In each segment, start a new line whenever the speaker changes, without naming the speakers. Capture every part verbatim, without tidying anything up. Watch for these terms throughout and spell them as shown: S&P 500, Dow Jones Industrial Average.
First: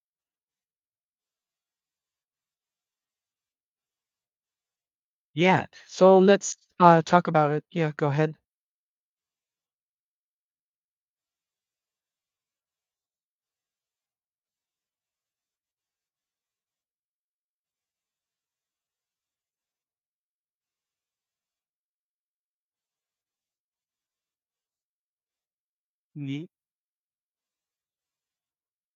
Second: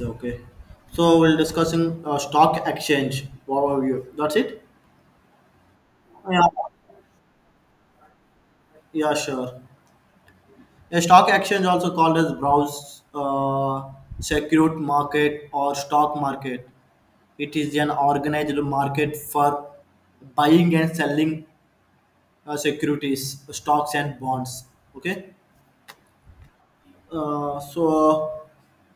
Okay. So we'll discussing uh, stock exchange. What are you? That's it?
Yeah. So
Yeah.
let's uh, talk about it. Yeah, go ahead.
Yeah, sure. A stock exchange also called as browse uh, security market or stock market. It is an organized market for buying and selling uh, securities, stocks and bonds. Okay.
Ye-
Uh, so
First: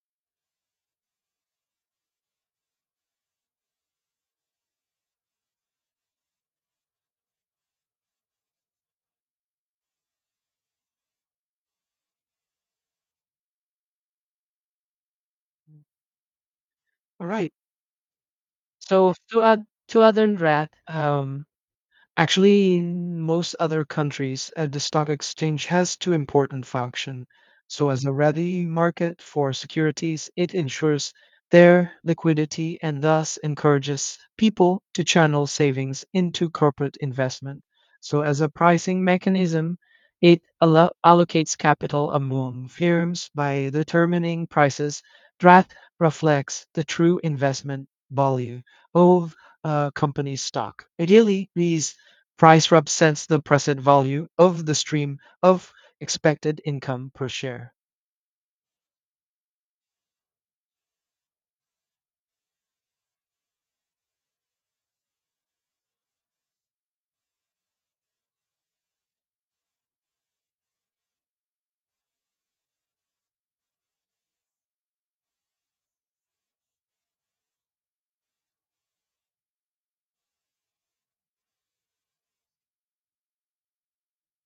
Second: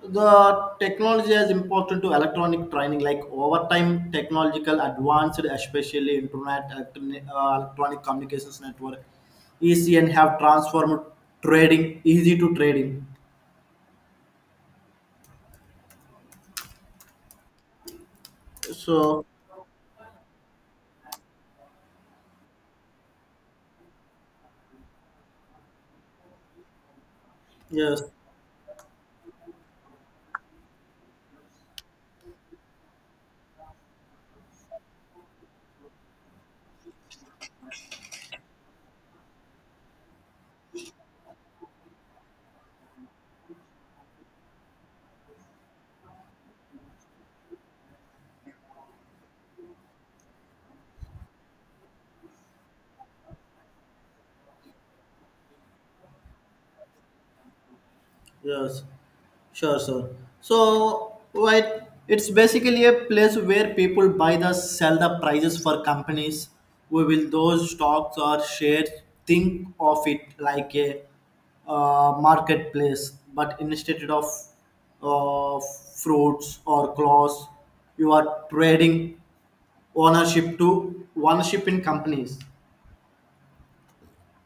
the technology is important to electronic training like over time technological advanced especially internet electroni- uh, electronic communications network ecn have transformed trading easy to trading
All right. So
so
two add two, other than that, um, actually, in most other countries, uh, the stock exchange has two important functions. So,
yes
as a ready market for securities, it ensures their liquidity and thus encourages people to channel savings into corporate investment. So, as a pricing mechanism, it allo- allocates capital among firms by determining prices that reflects the true investment value of uh, company's stock. Ideally, these price represents the present value of the stream of expected income per share.
yes. Sure, sure. So, right, it's basically a place where people buy the sell the prices for companies. We will those stocks or shares. Think of it like a uh, marketplace, but instead of uh, fruits or clothes, you are trading ownership to ownership in companies.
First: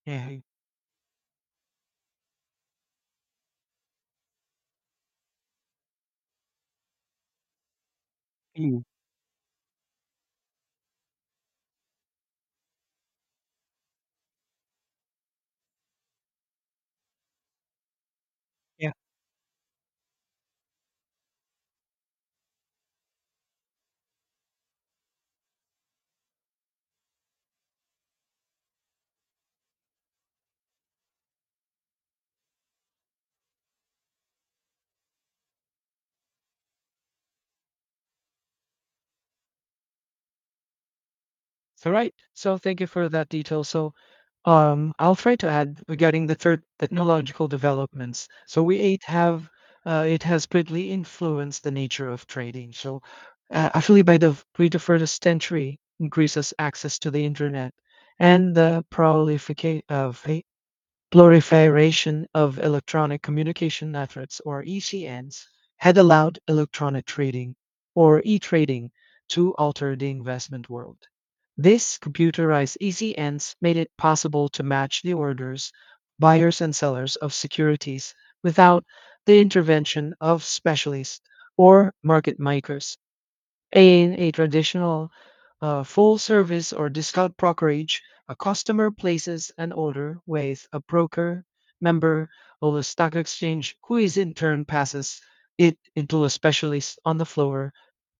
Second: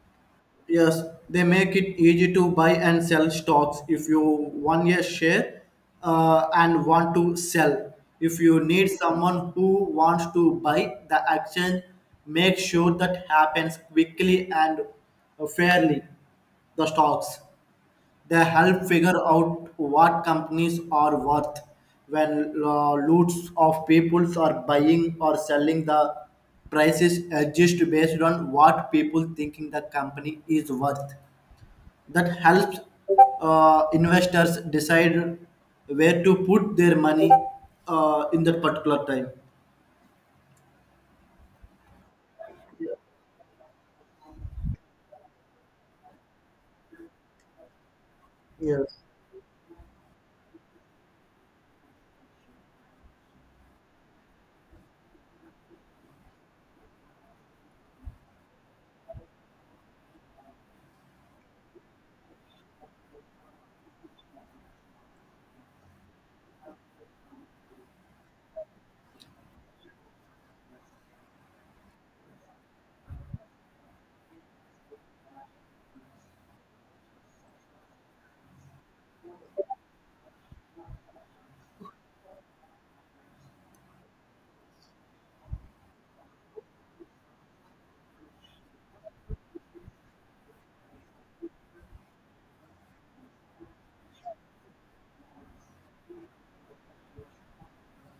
Yeah.
Yes, they make it easy to buy and sell stocks if you want a share uh, and want to sell. If you
Mm.
need someone who wants to buy the action, make sure that happens quickly and fairly. The stocks. They help
Yeah.
figure out what companies are worth when uh, lots of people are buying or selling. The prices adjust based on what people thinking the company is worth. That helps uh, investors decide where to put their money uh, in that particular time.
So right. So thank you for that detail. So um, I'll try to add regarding the third technological developments. So we
Yes.
eight have, uh, it has greatly influenced the nature of trading. So uh, actually, by the pre the first century, increases access to the internet and the proliferation of Proliferation of electronic communication networks, or E C Ns, had allowed electronic trading, or e-trading, to alter the investment world. These computerized E C Ns made it possible to match the orders, buyers and sellers of securities, without the intervention of specialists or market makers. In a traditional uh, full service or discount brokerage, a customer places an order with a broker member of the stock exchange, who is in turn passes it into a specialist on the floor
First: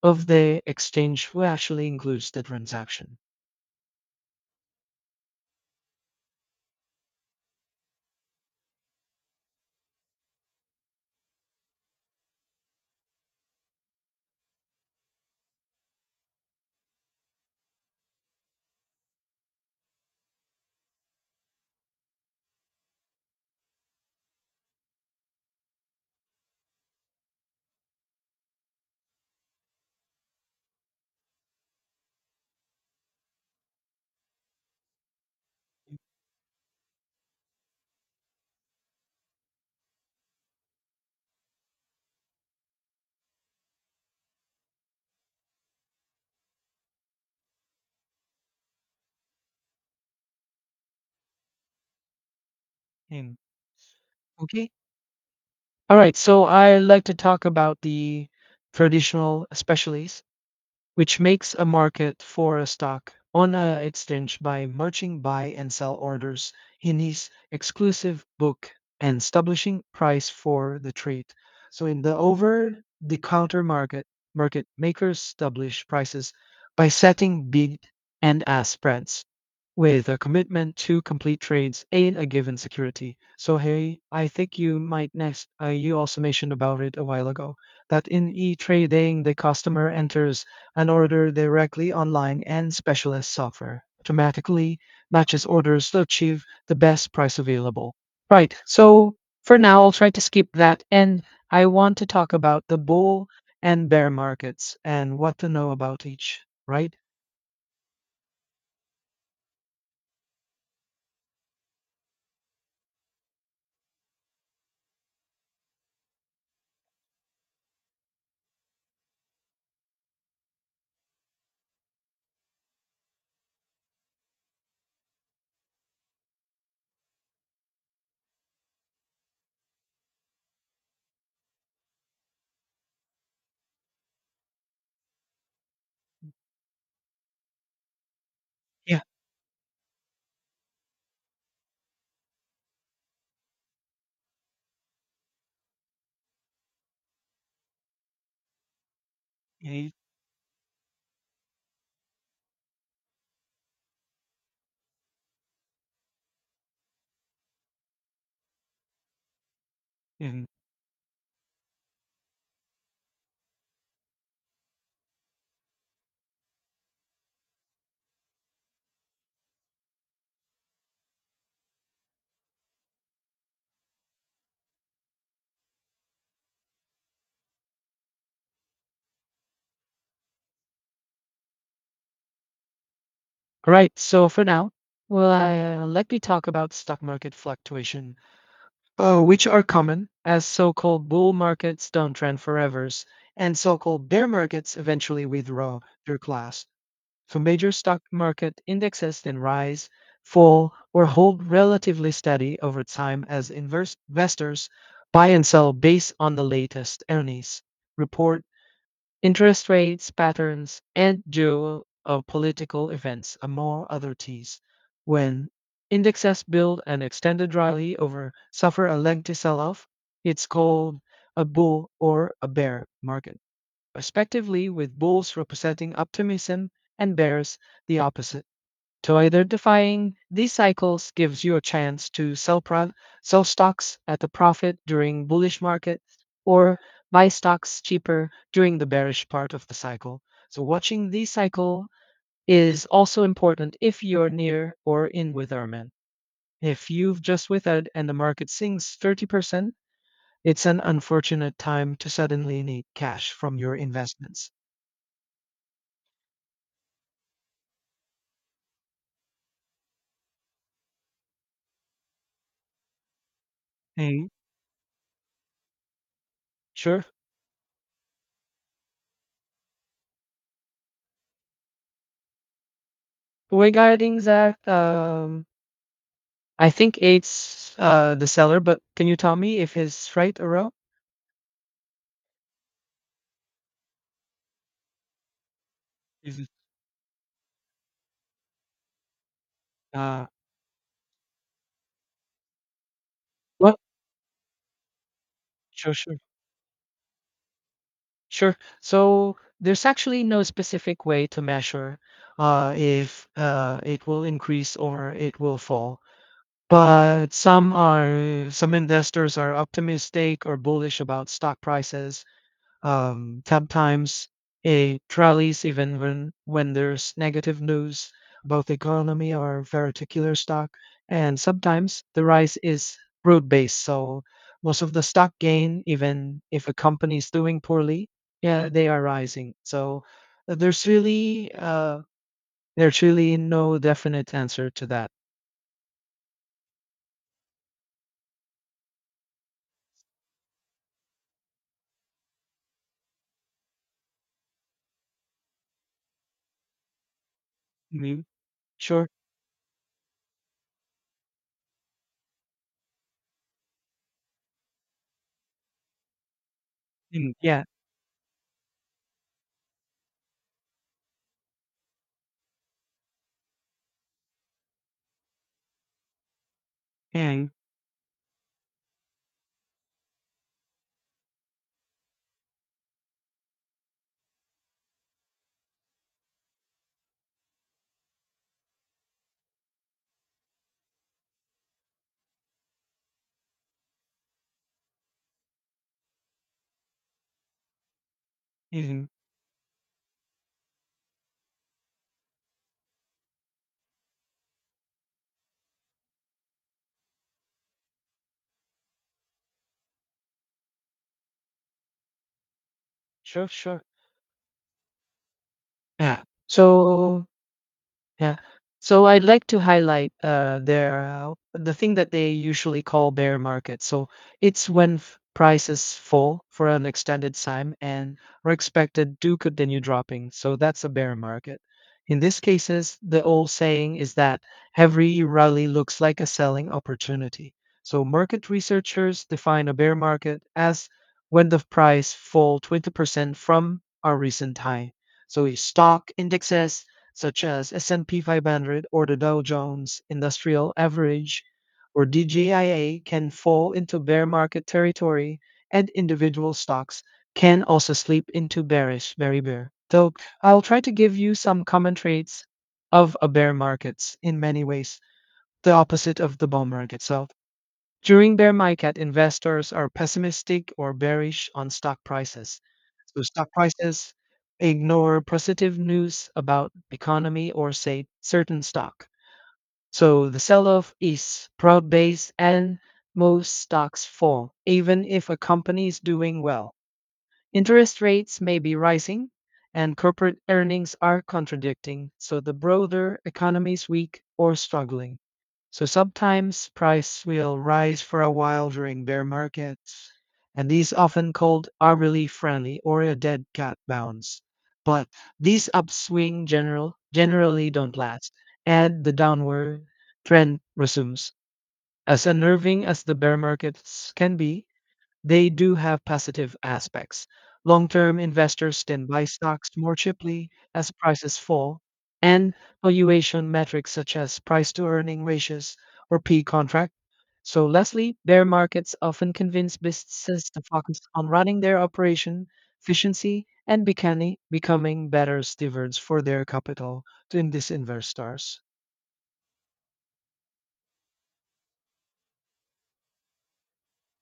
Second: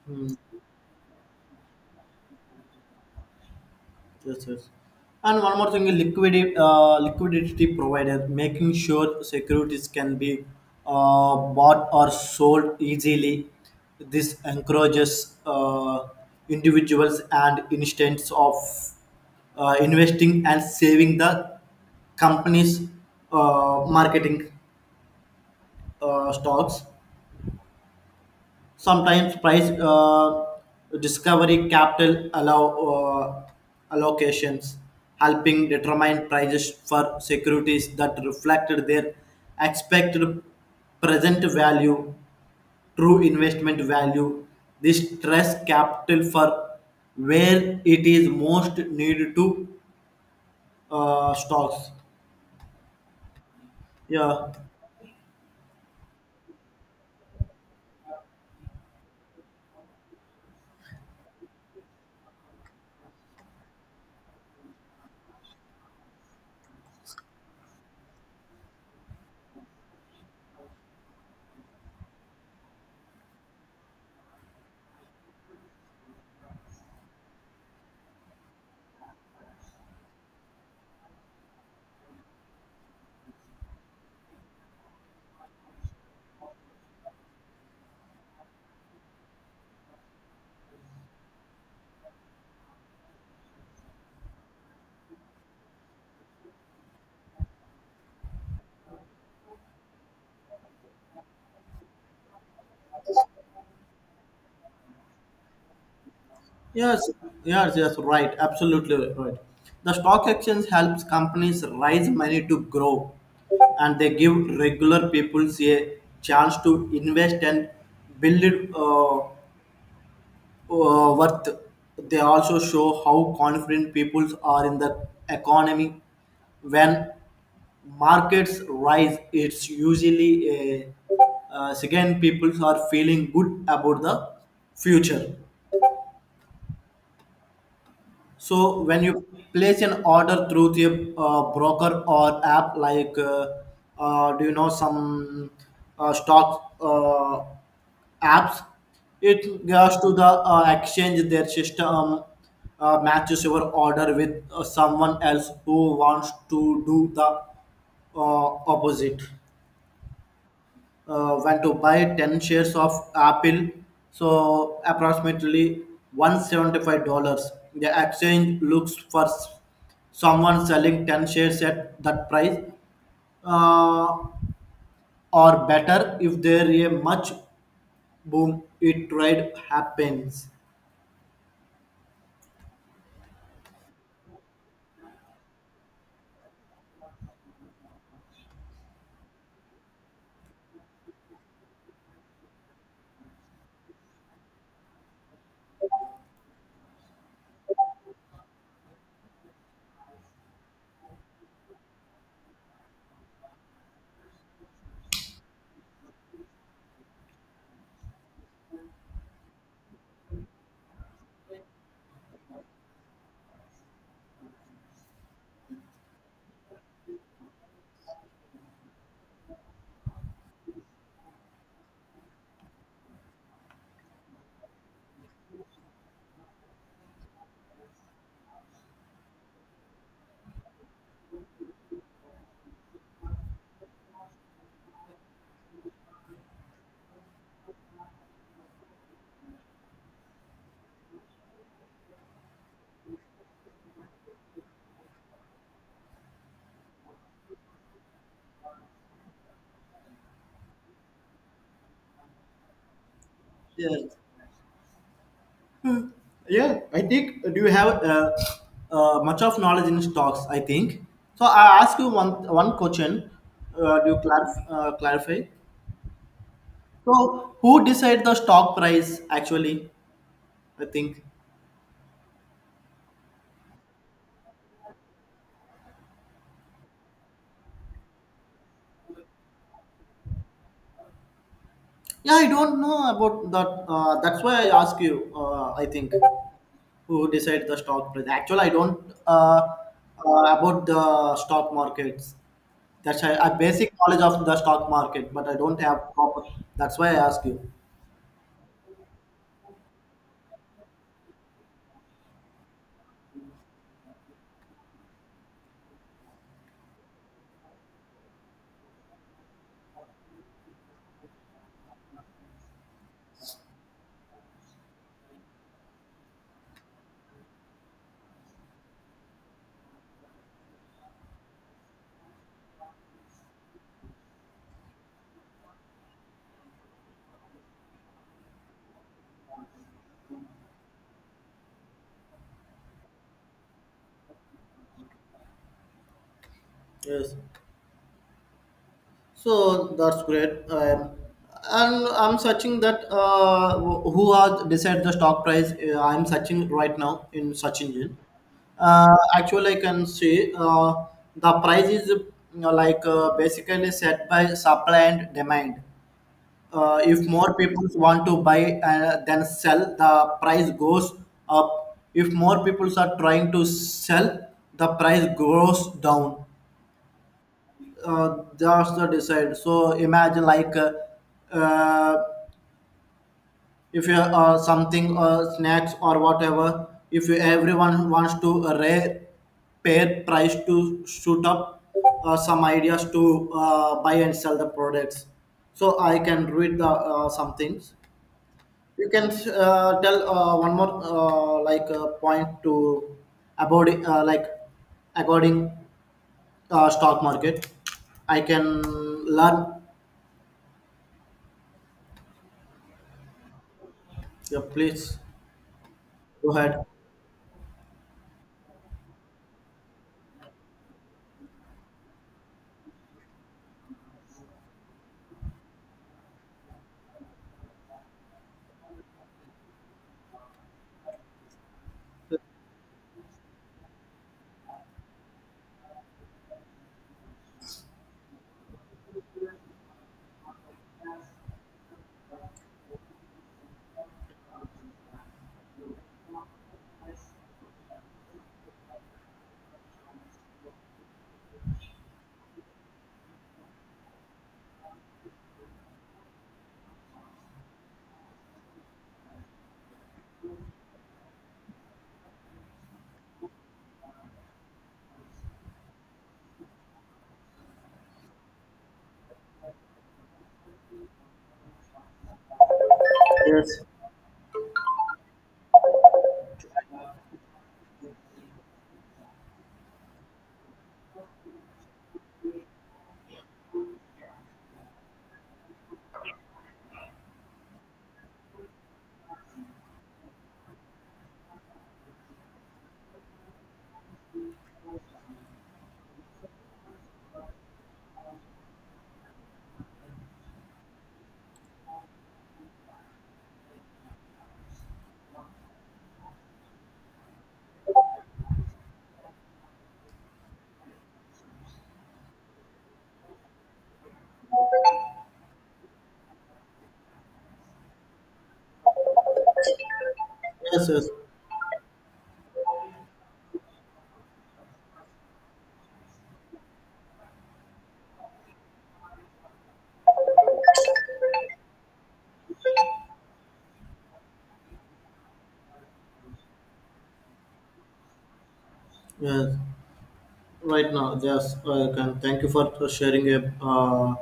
of the exchange, who actually includes the transaction.
Yes, yes. And one more thing, liquidity, uh, liquidity provided, making sure securities can be uh, bought or sold easily. This encourages uh, individuals and instance of uh, investing and saving the company's uh, marketing uh, stocks. Sometimes price uh, discovery capital allow uh, allocations, helping
Mm.
determine prices for securities that reflected their expected present value, true investment value. This stress capital for where it is most needed to uh, stocks.
Mm,
Yeah.
okay. All right. So I like to talk about the traditional specialties, which makes a market for a stock on a exchange by merging buy and sell orders in his exclusive book and establishing price for the trade. So in the over-the-counter market, market makers establish prices by setting bid and ask spreads with a commitment to complete trades in a given security. So hey, I think you might next. Uh, you also mentioned about it a while ago that in e-trading, the customer enters an order directly online, and specialist software automatically matches orders to achieve the best price available. Right. So for now, I'll try to skip that. And I want to talk about the bull and bear markets, and what to know about each, right?
Yes, yes, yes, right. Absolutely right. The stock exchange helps companies raise money to grow and they give regular people a chance to invest and build uh, uh, worth. They also show how confident people are in the economy. When markets rise, it's usually a, uh, second people are feeling good about the future. So
Yeah.
when you place an order through the uh, broker or app, like uh, uh, do you know some uh, stock uh, apps, it
Y-
goes to the uh, exchange. Their system uh, matches your order with uh, someone else who wants to do the uh, opposite
and
uh, when to buy ten shares of Apple, so approximately one hundred seventy-five dollars. The exchange looks for s- someone selling ten shares at that price uh, or better if there is a much boom it trade happens.
Right. So for now, well, I, uh, let me talk about stock market fluctuation, uh, which are common, as so-called bull markets don't trend forever, and so-called bear markets eventually withdraw their class. So major stock market indexes then rise, fall, or hold relatively steady over time, as inverse investors buy and sell based on the latest earnings report, interest rates patterns, and geo uh, political events, among other oddities. When indexes build an extended rally over suffer a lengthy sell-off, it's called a bull or a bear market, respectively, with bulls representing optimism and bears the opposite, to identifying these cycles gives you a chance to sell pro- sell stocks at a profit during bullish market, or buy stocks cheaper during the bearish part of the cycle. So watching the cycle is also important if you're near or in with Armin. If you've just withered and the market sinks thirty percent, it's an unfortunate time to suddenly need cash from your
Yes.
investments.
Yeah, I think do you have uh, uh, much of knowledge in stocks? I think so. I ask you one one question. Uh, do you
Hey,
clarif- uh, clarify?
sure.
So who decide the stock price actually? I think.
Regarding that, um, I think it's, uh, the seller, but can you tell me if he's right or wrong?
Yeah, I don't know about that. Uh, that's why I ask you. Uh, I think
Is it,
who decide the stock price? Actually, I don't uh,
uh,
uh, about the stock markets. That's a, a
what?
basic knowledge of the stock market, but I don't
Sure,
have
sure,
proper. That's why I ask you.
sure. So there's actually no specific way to measure uh, if uh, it will increase or it will fall. But some are, some investors are optimistic or bullish about stock prices. Um, sometimes it rallies even when, when there's negative news about the economy or very particular stock. And sometimes the rise is broad based. So most of the stock gain, even if a company is doing poorly, yeah, they are rising. So uh, there's really uh, there's really no definite answer to that.
Yes. So that's great. Um, and I'm searching that uh, wh- who has decided the stock price. Uh, I'm searching right now in search engine.
Mhm. Sure.
Uh, actually, I can see uh, the price is you know, like uh, basically set by supply and demand. Uh, if
Mm,
more
yeah.
people want to buy and then sell, the price goes up. If more people are trying to sell, the price goes down
Yeah.
uh, that's the decide so imagine like uh, uh, if you uh, something uh, snacks or whatever if you, everyone wants to array pair price to shoot up uh, some ideas to uh, buy and sell the products so I can read the uh, some things
Mhm.
you can uh, tell uh, one more uh, like uh, point to about uh, like according uh, stock market I can learn.
Sure. Sure.
Yeah, please
Yeah.
go ahead.
So, yeah. So I'd like to highlight uh, their uh, the thing that they usually call bear market. So it's when f- prices fall for an extended time and are expected to continue dropping. So that's a bear market. In these cases, the old saying is that every rally looks like a selling opportunity. So market researchers define a bear market as when the price fall twenty percent from our recent high. So if stock indexes, such as S and P five hundred or the Dow Jones Industrial Average, or D J I A, can fall into bear market territory, and individual stocks can also slip into bearish, very bear. So I'll try to give you some common traits of a bear markets, in many ways the opposite of the bull market. So during bear market, investors are pessimistic or bearish on stock prices. So stock
Yes,
prices ignore positive news about economy or say certain stock. So the sell-off is broad-based, and most stocks fall, even if a company is doing well. Interest rates may be rising and corporate earnings are contradicting, so the broader economy is weak or struggling. So sometimes price will rise for a while during bear markets, and these often called hourly friendly or a dead cat bounce. But these upswing general generally don't last, and the downward trend resumes. As unnerving as the bear markets can be, they do have positive aspects. Long-term investors can buy stocks more cheaply
yes,
as
yes,
prices fall, and valuation metrics such as price-to-earning ratios, or P contract. So lastly, bear markets often convince businesses to focus on running their operation efficiency and becoming becoming better stewards for their capital, to in- these investors.
yes. Right now, yes, I can. Thank you for for sharing a, uh,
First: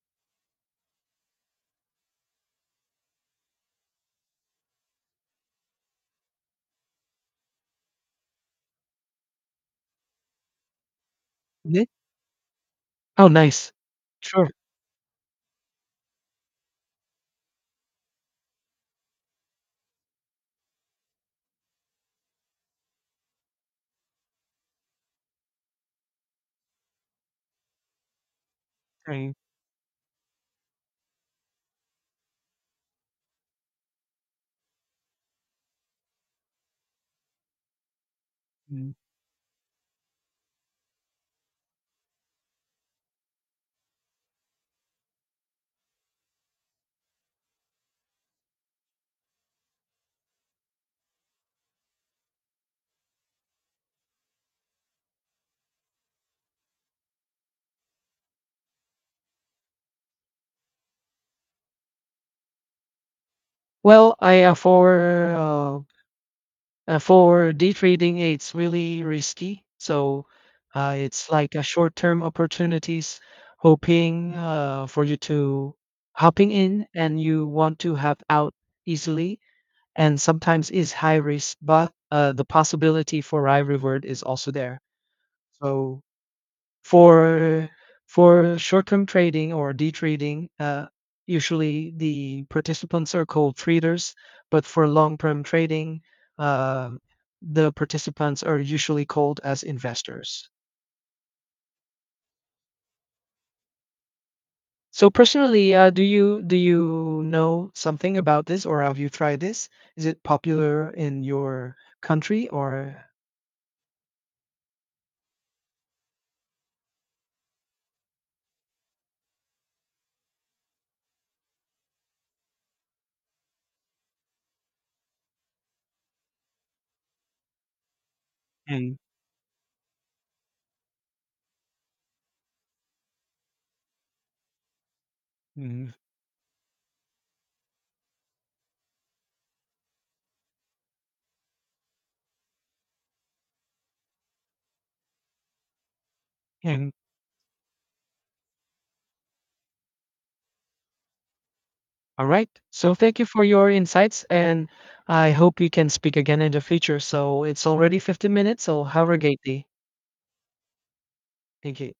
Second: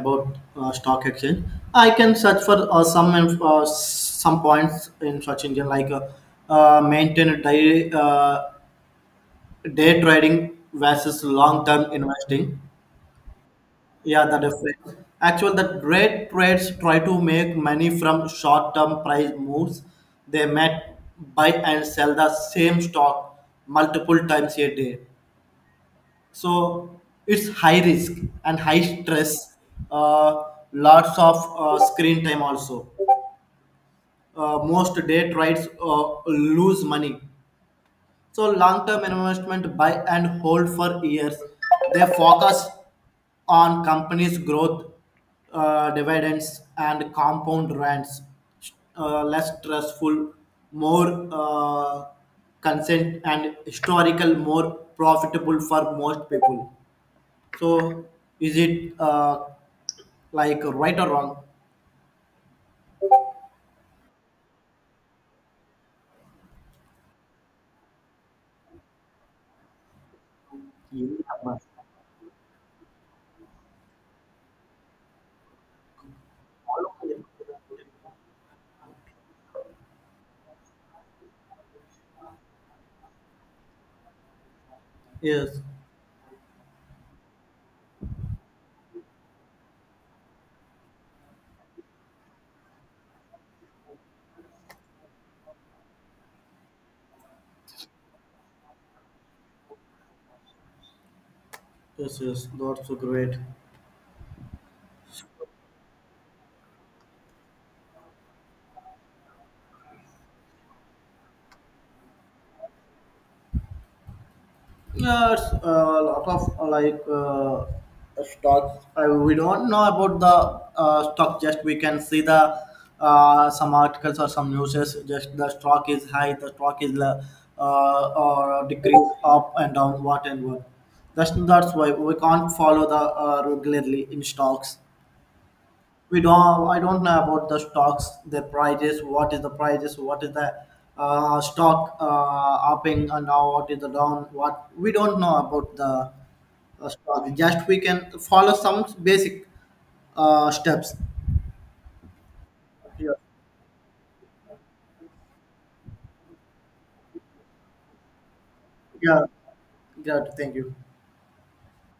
about uh, stock exchange. I can search for uh, some inf- uh, some points in search engine like uh, uh, maintain a day uh, day trading versus long
Ne-
term investing.
Oh, nice.
Yeah, that
Sure.
is right. Actually, the great trades try to make money from short-term price moves. They might buy and sell the same stock multiple times a day. So it's high risk and high
Okay.
stress. Uh, lots of uh, screen time also. Uh, most day trades uh, lose money so
Mm.
long-term investment buy and hold for years. They focus on companies' growth, uh, dividends, and compound rents. Uh, less stressful, more uh, consent, and historical, more profitable for most people. So, is it uh, like right or wrong?
Well, I uh, for uh, Uh, for day trading, it's really risky. So uh, it's like a short-term opportunities, hoping uh, for you to hopping in and you want to have out easily. And sometimes is high risk, but uh, the possibility for high reward is also there.
Yes,
So for for short-term trading or day trading, uh, usually the participants are called traders, but for long-term trading, uh, the participants are usually called as investors.
yes, yes. That's so great.
So personally, uh, do you do you know something about this, or have you tried this? Is it popular in your country or?
Yeah, it's uh, a lot of uh, like uh, stocks. I, we don't know about the uh, stock. Just we can see the uh, some articles or some news. Just the stock is high, the stock is uh, uh, or decrease up and down, what and what. That's that's why we can't follow the uh, regularly in stocks we don't I don't know about the stocks the prices what is the prices what is the uh, stock uh, upping and now what is the down what we don't know about the uh,
And.
stock just we can follow some basic uh, steps
All right. So
yeah
thank you for your insights, and I hope we can speak again in the future. So it's already fifteen minutes. So have a
yeah
great day.
yeah thank you
Thank you.